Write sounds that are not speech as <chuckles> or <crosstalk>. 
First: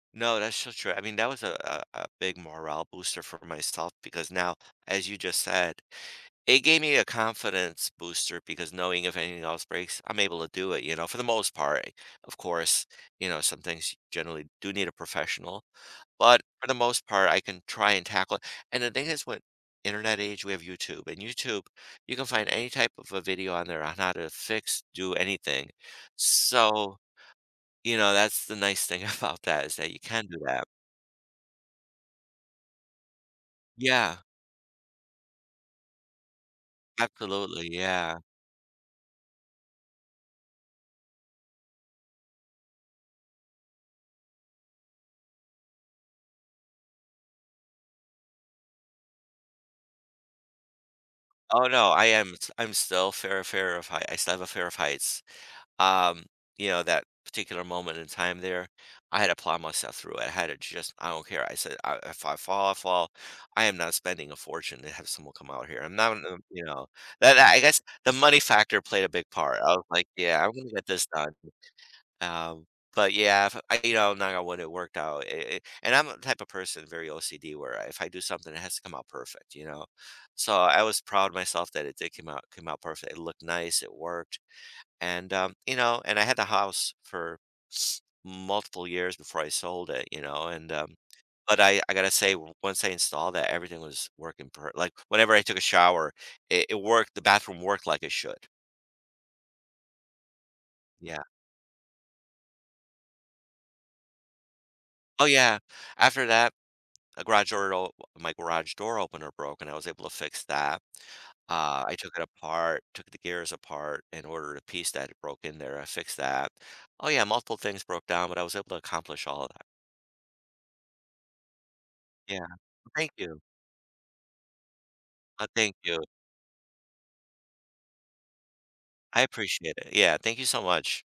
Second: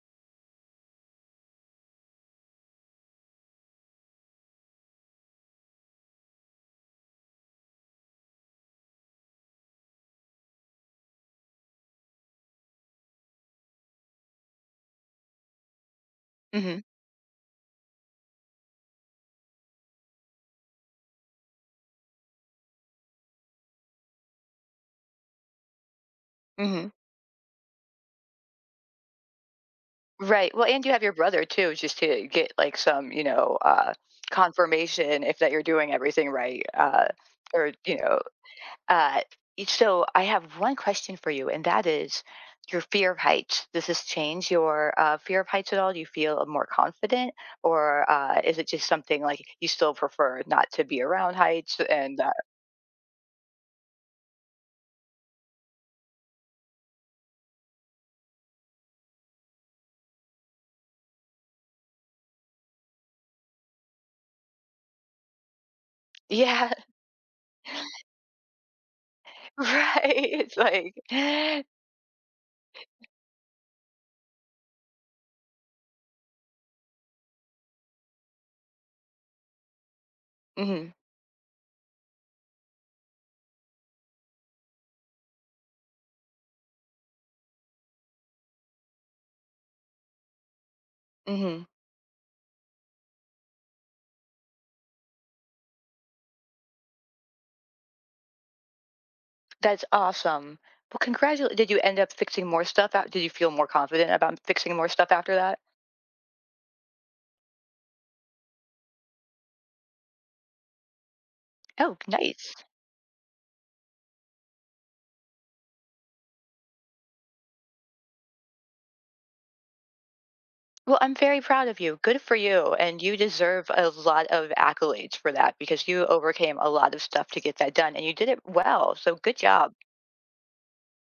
No, that's so true. I mean, that was a a a big morale booster for myself, because now, as you just said, it gave me a confidence booster because knowing if anything else breaks, I'm able to do it, you know, for the most part, eh, of course, you know, some things you generally do need a professional. But for the Mhm. most part, I can try and tackle it and the thing is with internet age, we have YouTube, and YouTube, you can find any type of a video on there on how to fix do anything. Mhm. So, you know, that's the nice thing about that is that you can do Right. that. Well, and you have your brother too, just to get like some, you know, uh, Yeah. confirmation if that you're doing everything right uh, Absolutely, or, you know, yeah. uh, e so, I have one question for you and that is: your fear of heights. Does this change your uh, fear of heights at all? Do you feel a more confident or uh, is it just something like you still prefer not to be around Oh, heights no, I and, uh am t I'm still fear fear of high I still have a fear of heights, um you know, that particular moment in time there, I had to plow myself through it. I had to just, I don't care, I said, uh, "If I fall, I fall. I am not spending a fortune to have someone come out here. I'm not not you Yeah. know," That that I guess the money factor played a big part. I was Right. like, "Yeah. I'm It's gonna get like this done." Um, <chuckles> but, yeah, if I you know, now it wouldn't worked out, i i and I'm the type of person, very OCD where I if I do something, it has to come out perfect, you know? So, I Mhm. was proud of myself that it did came out came out perfect. It looked nice, it worked. And um, you know, and I had the house for <sniffs> multiple years before I sold it, you know? And um, but Mhm. I I gotta say, once I installed that, everything was working per like, whenever I took a shower, it it worked. The bathroom worked like it should. That's awesome. Well, Yeah. congratul did you end up fixing more stuff out? Did you feel more confident about m fixing more stuff Oh, after that? yeah. After that, a garage door garage op my garage door opener broke, and I was able to fix that, uh, I Oh, took it nice. apart took the gears apart, in order to piece that It broke in there, I fixed that. Oh, yeah, multiple things broke down, but I was able to accomplish all of that. Well, I'm very proud of you. Good for Yeah, well you. And thank you you. deserve a lot of accolades for Uh, that, thank because you. you overcame a lot of stuff to get that done and you did it well. So I good job. appreciate it. Yeah. Thank you so much.